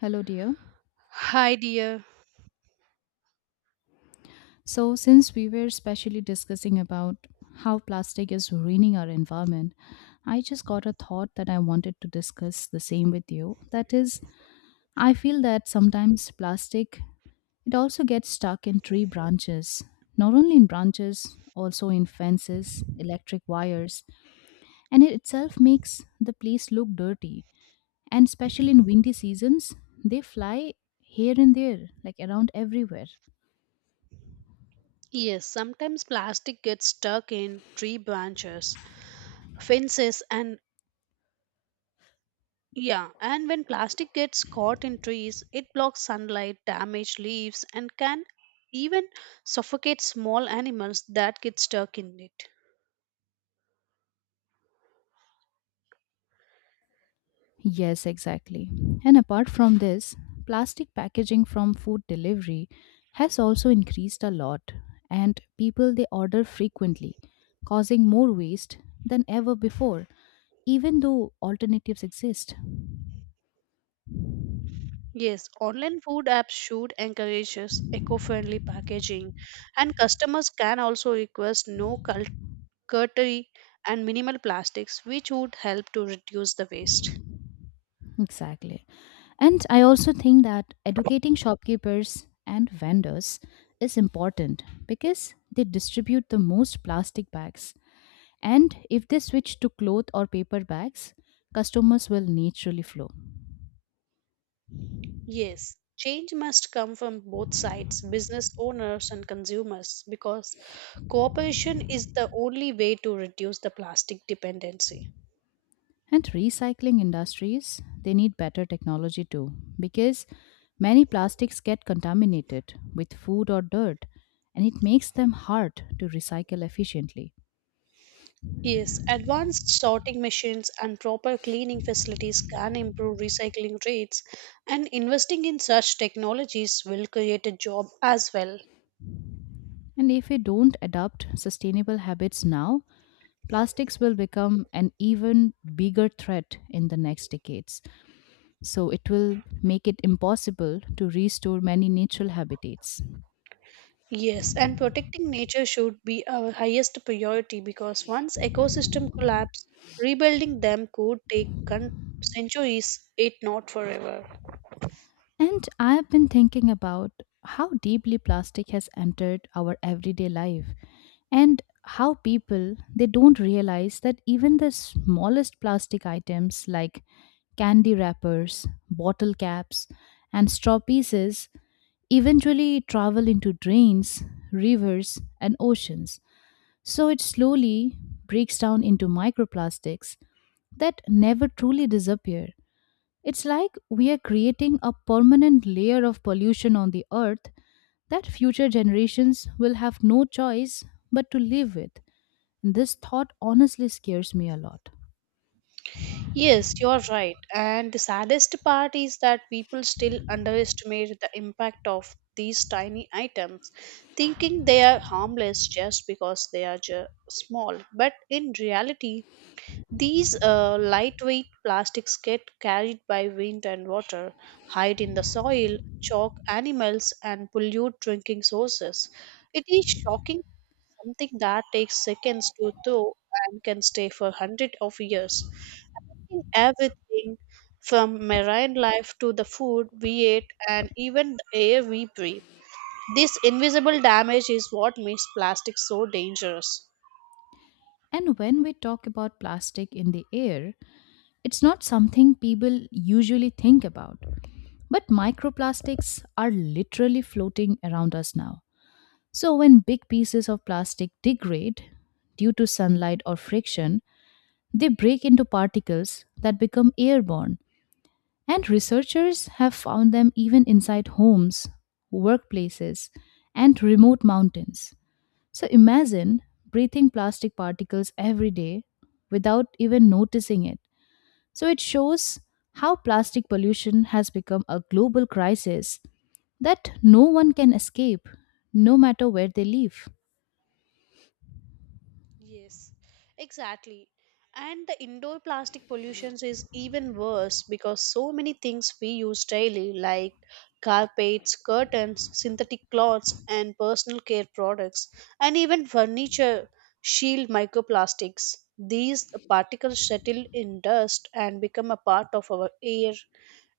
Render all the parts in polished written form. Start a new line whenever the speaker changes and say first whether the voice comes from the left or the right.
left: Hello, dear.
right: Hi, dear.
left: So, since we were specially discussing about how plastic is ruining our environment, I just got a thought that I wanted to discuss the same with you. That is, I feel that sometimes plastic it also gets stuck in tree branches, not only in branches, also in fences, electric wires, and it itself makes the place look dirty. And especially in windy seasons, they fly here and there, like around everywhere.
right: Yes, sometimes plastic gets stuck in tree branches, fences, and yeah, and when plastic gets caught in trees, it blocks sunlight, damage leaves, and can even suffocate small animals that get stuck in it.
left: Yes, exactly. And apart from this, plastic packaging from food delivery has also increased a lot, and people they order frequently, causing more waste than ever before, even though alternatives exist.
right: Yes, online food apps should encourage eco friendly packaging, and customers can also request no cutlery and minimal plastics, which would help to reduce the waste.
left: Exactly. And I also think that educating shopkeepers and vendors is important because they distribute the most plastic bags. And if they switch to cloth or paper bags, customers will naturally flow.
right: Yes, change must come from both sides, business owners and consumers, because cooperation is the only way to reduce the plastic dependency.
left: And recycling industries, they need better technology too because many plastics get contaminated with food or dirt and it makes them hard to recycle efficiently.
right: Yes, advanced sorting machines and proper cleaning facilities can improve recycling rates, and investing in such technologies will create a job as well.
left: And if we don't adopt sustainable habits now, plastics will become an even bigger threat in the next decades. So it will make it impossible to restore many natural habitats.
right: Yes, and protecting nature should be our highest priority because once ecosystem collapse, rebuilding them could take centuries, if not forever.
left: And I've been thinking about how deeply plastic has entered our everyday life and how people they don't realize that even the smallest plastic items like candy wrappers, bottle caps, and straw pieces eventually travel into drains, rivers, and oceans. So it slowly breaks down into microplastics that never truly disappear. It's like we are creating a permanent layer of pollution on the earth that future generations will have no choice but to live with. And this thought honestly scares me a lot.
right: Yes, you're right. And the saddest part is that people still underestimate the impact of these tiny items, thinking they are harmless just because they are small. But in reality, these lightweight plastics get carried by wind and water, hide in the soil, choke animals, and pollute drinking sources. It is shocking something that takes seconds to thaw and can stay for hundreds of years, in everything from marine life to the food we eat and even the air we breathe. This invisible damage is what makes plastic so dangerous.
left: And when we talk about plastic in the air, it's not something people usually think about. But microplastics are literally floating around us now. So when big pieces of plastic degrade due to sunlight or friction, they break into particles that become airborne. And researchers have found them even inside homes, workplaces, and remote mountains. So imagine breathing plastic particles every day without even noticing it. So it shows how plastic pollution has become a global crisis that no one can escape, no matter where they live.
right: Yes, exactly. And the indoor plastic pollution is even worse because so many things we use daily, like carpets, curtains, synthetic cloths, and personal care products, and even furniture, shield microplastics. These particles settle in dust and become a part of our air,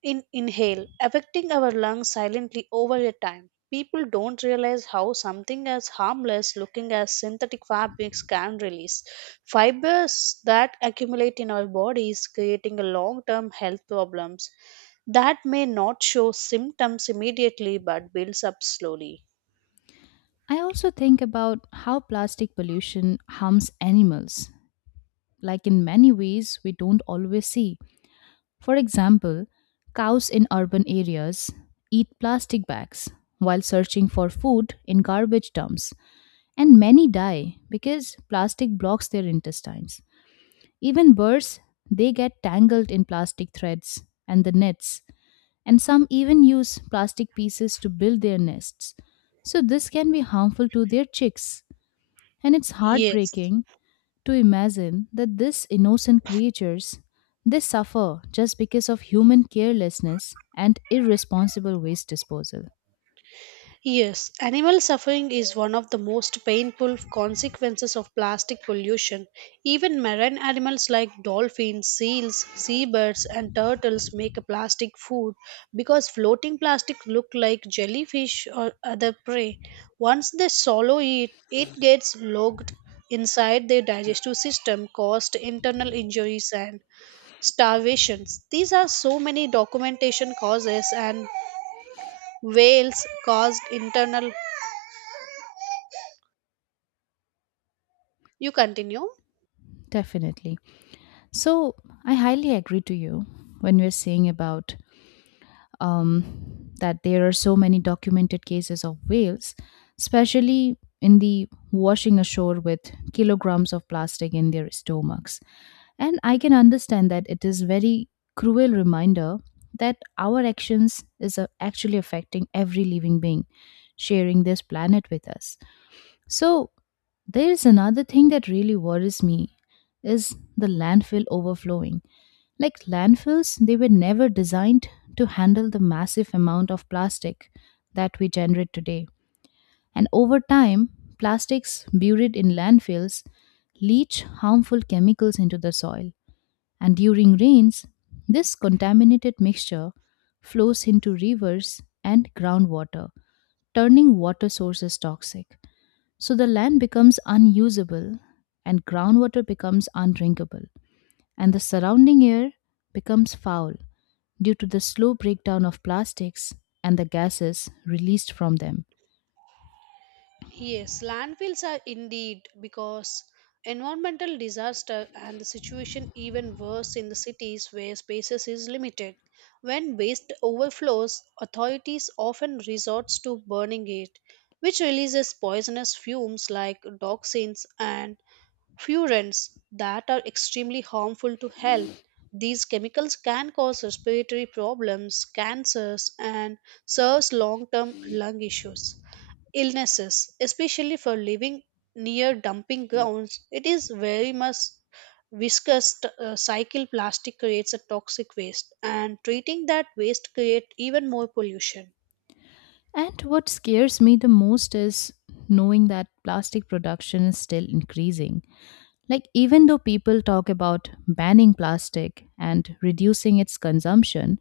right: in inhale, affecting our lungs silently over a time. People don't realize how something as harmless looking as synthetic fabrics can release fibers that accumulate in our bodies, creating a long term health problems that may not show symptoms immediately but builds up slowly.
left: I also think about how plastic pollution harms animals, like in many ways we don't always see. For example, cows in urban areas eat plastic bags while searching for food in garbage dumps, and many die because plastic blocks their intestines. Even birds, they get tangled in plastic threads and the nets, and some even use plastic pieces to build their nests. So, this can be harmful to their chicks, and it's
right: Yes.
left: heartbreaking to imagine that these innocent creatures they suffer just because of human carelessness and irresponsible waste disposal.
right: Yes, animal suffering is one of the most painful consequences of plastic pollution. Even marine animals like dolphins, seals, seabirds, and turtles make a plastic food because floating plastic look like jellyfish or other prey. Once they swallow it, it gets lodged inside their digestive system, caused internal injuries and starvations. These are so many documentation causes and whales caused internal. You continue?
left: Definitely. So I highly agree to you when we're saying about um, that there are so many documented cases of whales especially in the washing ashore with kilograms of plastic in their stomachs. And I can understand that it is very cruel reminder that our actions is actually affecting every living being sharing this planet with us. So there is another thing that really worries me is the landfill overflowing. Like landfills, they were never designed to handle the massive amount of plastic that we generate today. And over time, plastics buried in landfills leach harmful chemicals into the soil and during rains, this contaminated mixture flows into rivers and groundwater, turning water sources toxic. So the land becomes unusable and groundwater becomes undrinkable, and the surrounding air becomes foul due to the slow breakdown of plastics and the gases released from them.
right: Yes, landfills are indeed because environmental disaster and the situation even worse in the cities where spaces is limited. When waste overflows, authorities often resorts to burning it, which releases poisonous fumes like dioxins and furans that are extremely harmful to health. These chemicals can cause respiratory problems, cancers, and serious long term lung issues illnesses, especially for living near dumping grounds, it is very much viscous cycle plastic creates a toxic waste and treating that waste create even more pollution.
left: And what scares me the most is knowing that plastic production is still increasing. Like, even though people talk about banning plastic and reducing its consumption,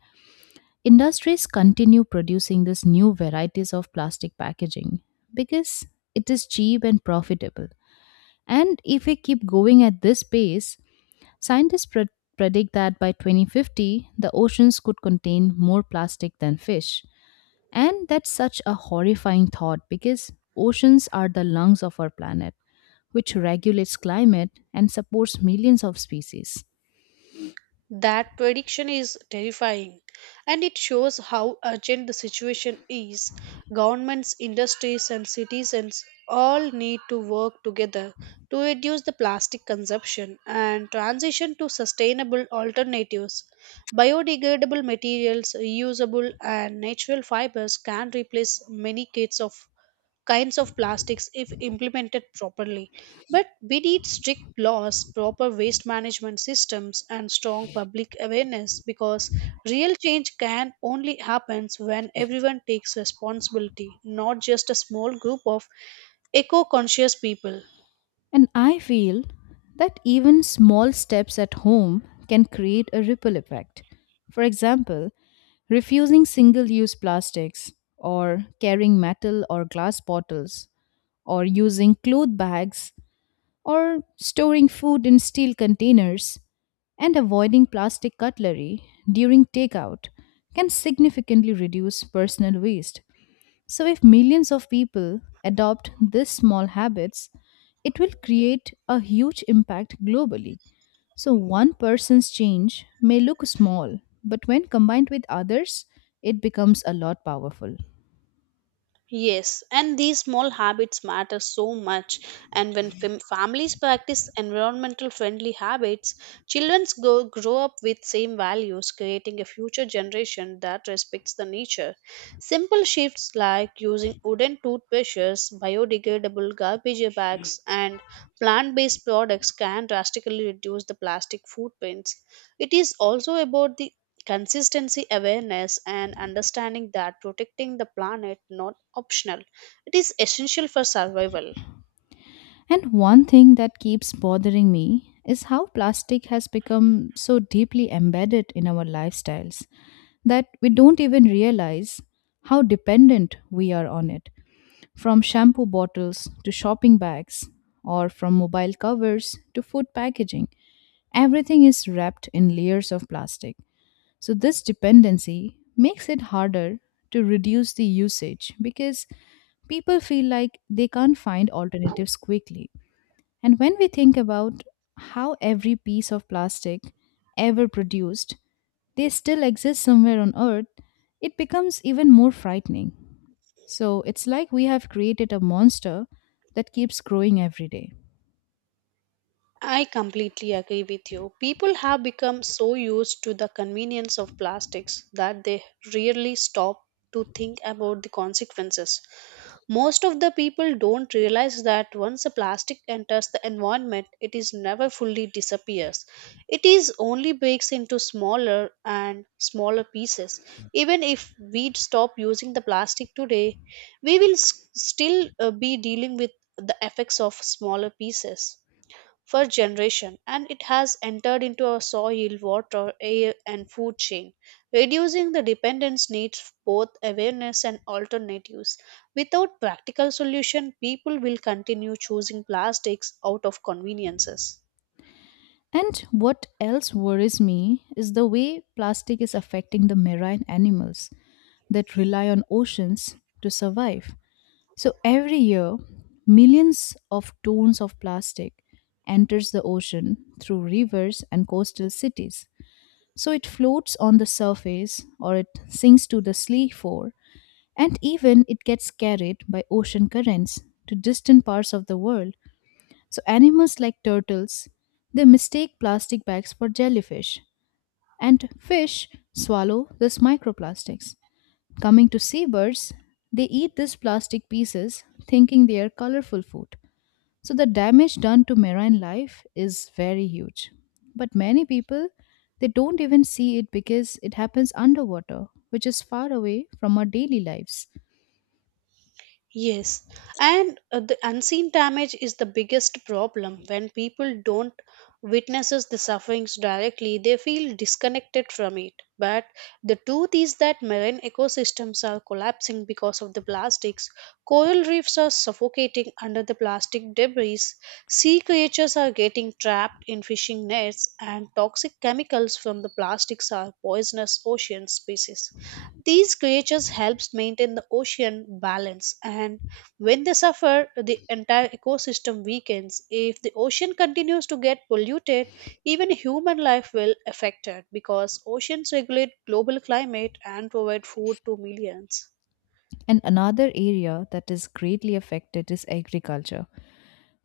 left: industries continue producing these new varieties of plastic packaging because it is cheap and profitable. And if we keep going at this pace, scientists pre- predict that by 2050, the oceans could contain more plastic than fish. And that's such a horrifying thought because oceans are the lungs of our planet which regulates climate and supports millions of species.
right: That prediction is terrifying and it shows how urgent the situation is. Governments, industries, and citizens all need to work together to reduce the plastic consumption and transition to sustainable alternatives. Biodegradable materials, reusable, and natural fibers can replace many kinds of plastics if implemented properly. But we need strict laws, proper waste management systems, and strong public awareness because real change can only happen when everyone takes responsibility, not just a small group of eco conscious people.
left: And I feel that even small steps at home can create a ripple effect. For example, refusing single use plastics, or carrying metal or glass bottles, or using cloth bags, or storing food in steel containers, and avoiding plastic cutlery during takeout can significantly reduce personal waste. So, if millions of people adopt these small habits, it will create a huge impact globally. So, one person's change may look small, but when combined with others, it becomes a lot powerful.
right: Yes, and these small habits matter so much. And when families practice environmental friendly habits, children grow up with same values, creating a future generation that respects the nature. Simple shifts like using wooden toothbrushes, biodegradable garbage bags, and plant based products can drastically reduce the plastic footprints. It is also about the consistency awareness and understanding that protecting the planet not optional, it is essential for survival.
left: And one thing that keeps bothering me is how plastic has become so deeply embedded in our lifestyles, that we don't even realize how dependent we are on it. From shampoo bottles to shopping bags, or from mobile covers to food packaging, everything is wrapped in layers of plastic. So, this dependency makes it harder to reduce the usage because people feel like they can't find alternatives quickly. And when we think about how every piece of plastic ever produced they still exist somewhere on Earth, it becomes even more frightening. So it's like we have created a monster that keeps growing every day.
right: I completely agree with you. People have become so used to the convenience of plastics that they rarely stop to think about the consequences. Most of the people don't realize that once a plastic enters the environment, it is never fully disappears. It is only breaks into smaller and smaller pieces. Even if we stop using the plastic today, we will still be dealing with the effects of smaller pieces for generation and it has entered into our soil, water, air and food chain, reducing the dependence needs both awareness and alternatives. Without practical solution, people will continue choosing plastics out of conveniences.
left: And what else worries me is the way plastic is affecting the marine animals that rely on oceans to survive. So every year, millions of tons of plastic enters the ocean through rivers and coastal cities. So it floats on the surface or it sinks to the sea floor. And even it gets carried by ocean currents to distant parts of the world. So animals like turtles, they mistake plastic bags for jellyfish, and fish swallow these microplastics. Coming to seabirds, they eat these plastic pieces thinking they are colorful food. So the damage done to marine life is very huge. But many people they don't even see it because it happens underwater, which is far away from our daily lives.
right: Yes, and the unseen damage is the biggest problem. When people don't witnesses the sufferings directly, they feel disconnected from it. But the truth is that marine ecosystems are collapsing because of the plastics. Coral reefs are suffocating under the plastic debris. Sea creatures are getting trapped in fishing nets, and toxic chemicals from the plastics are poisonous ocean species. These creatures helps maintain the ocean balance and when they suffer the entire ecosystem weakens. If the ocean continues to get polluted, even human life will affect it because oceans regulate global climate and provide food to millions.
left: And another area that is greatly affected is agriculture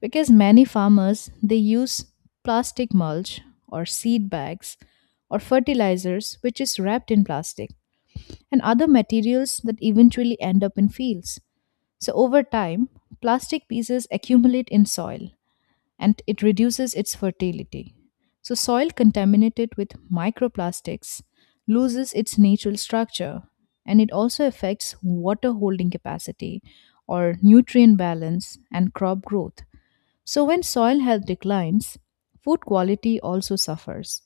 left: because many farmers they use plastic mulch or seed bags or fertilizers which is wrapped in plastic and other materials that eventually end up in fields. So over time, plastic pieces accumulate in soil and it reduces its fertility. So, soil contaminated with microplastics loses its natural structure and it also affects water holding capacity or nutrient balance and crop growth. So, when soil health declines, food quality also suffers.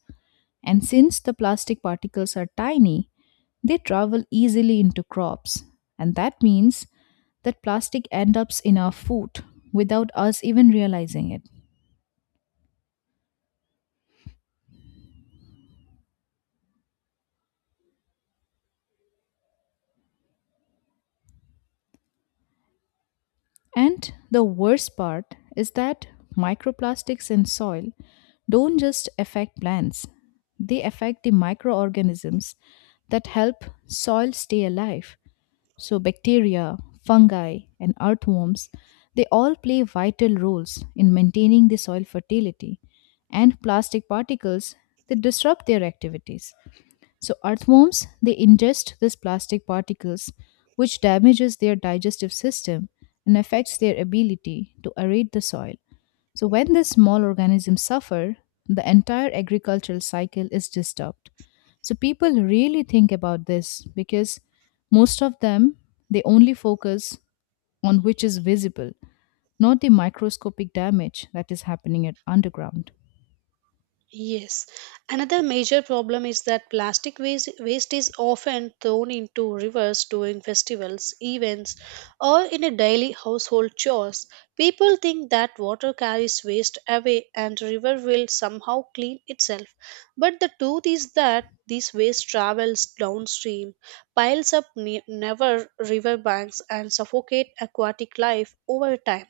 left: And since the plastic particles are tiny, they travel easily into crops. And that means that plastic ends up in our food without us even realizing it. And the worst part is that microplastics in soil don't just affect plants, they affect the microorganisms that help soil stay alive. So, bacteria, fungi, and earthworms, they all play vital roles in maintaining the soil fertility, and plastic particles, they disrupt their activities. So earthworms, they ingest these plastic particles, which damages their digestive system and affects their ability to aerate the soil. So when these small organisms suffer, the entire agricultural cycle is disturbed. So people really think about this because most of them they only focus on which is visible, not the microscopic damage that is happening at underground.
right: Yes. Another major problem is that plastic waste is often thrown into rivers during festivals, events, or in a daily household chores. People think that water carries waste away and river will somehow clean itself. But the truth is that this waste travels downstream, piles up never river banks and suffocate aquatic life over time.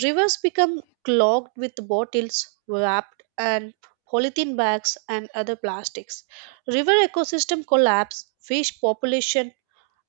right: Rivers become clogged with bottles, wrapped and polythene bags and other plastics. River ecosystem collapse, fish population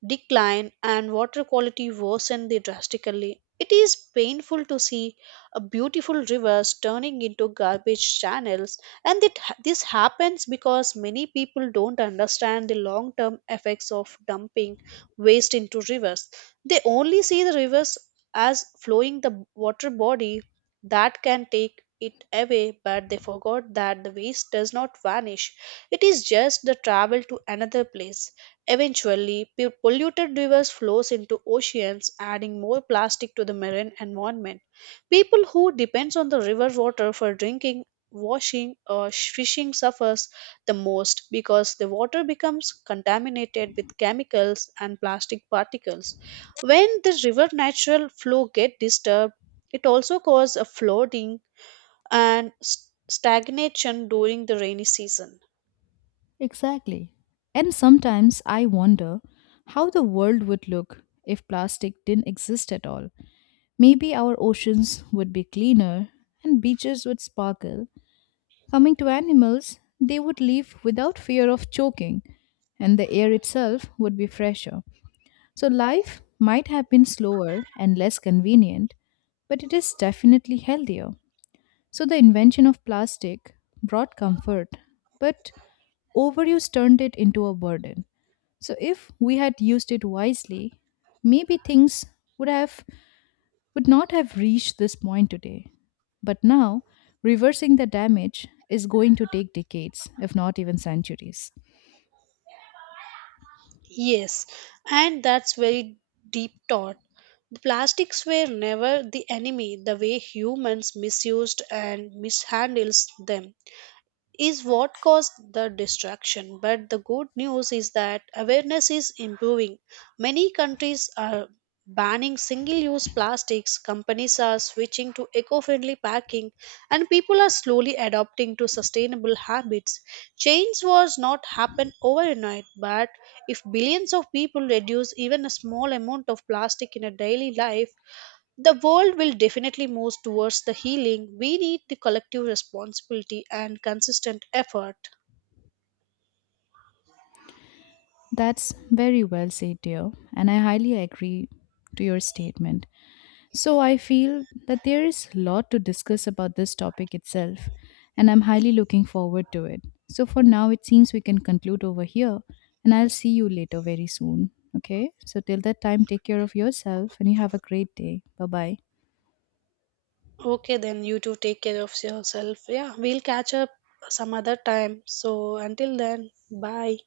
right: decline and water quality worsened drastically. It is painful to see a beautiful rivers turning into garbage channels and this happens because many people don't understand the long term effects of dumping waste into rivers. They only see the rivers as flowing the water body that can take it away but they forgot that the waste does not vanish, it is just the travel to another place. Eventually, polluted rivers flows into oceans, adding more plastic to the marine environment. People who depends on the river water for drinking, washing, or fishing suffers the most because the water becomes contaminated with chemicals and plastic particles. When the river natural flow get disturbed, it also causes a flooding and stagnation during the rainy season.
left: Exactly. And sometimes I wonder how the world would look if plastic didn't exist at all. Maybe our oceans would be cleaner and beaches would sparkle. Coming to animals, they would live without fear of choking, and the air itself would be fresher. So life might have been slower and less convenient, but it is definitely healthier. So the invention of plastic brought comfort, but overuse turned it into a burden. So if we had used it wisely, maybe things would have would not have reached this point today. But now, reversing the damage is going to take decades, if not even centuries.
right: Yes, and that's very deep thought. The plastics were never the enemy, the way humans misused and mishandles them is what caused the distraction. But the good news is that awareness is improving. Many countries are banning single use plastics, companies are switching to eco friendly packing, and people are slowly adopting to sustainable habits. Change was not happen overnight, but if billions of people reduce even a small amount of plastic in a daily life, the world will definitely move towards the healing. We need the collective responsibility and consistent effort.
left: That's very well said, dear, and I highly agree to your statement. So I feel that there is a lot to discuss about this topic itself, and I'm highly looking forward to it. So for now, it seems we can conclude over here, and I'll see you later very soon. Okay, so till that time, take care of yourself and you have a great day. Bye bye.
right: Okay, then you too take care of yourself. Yeah, we'll catch up some other time. So until then, bye.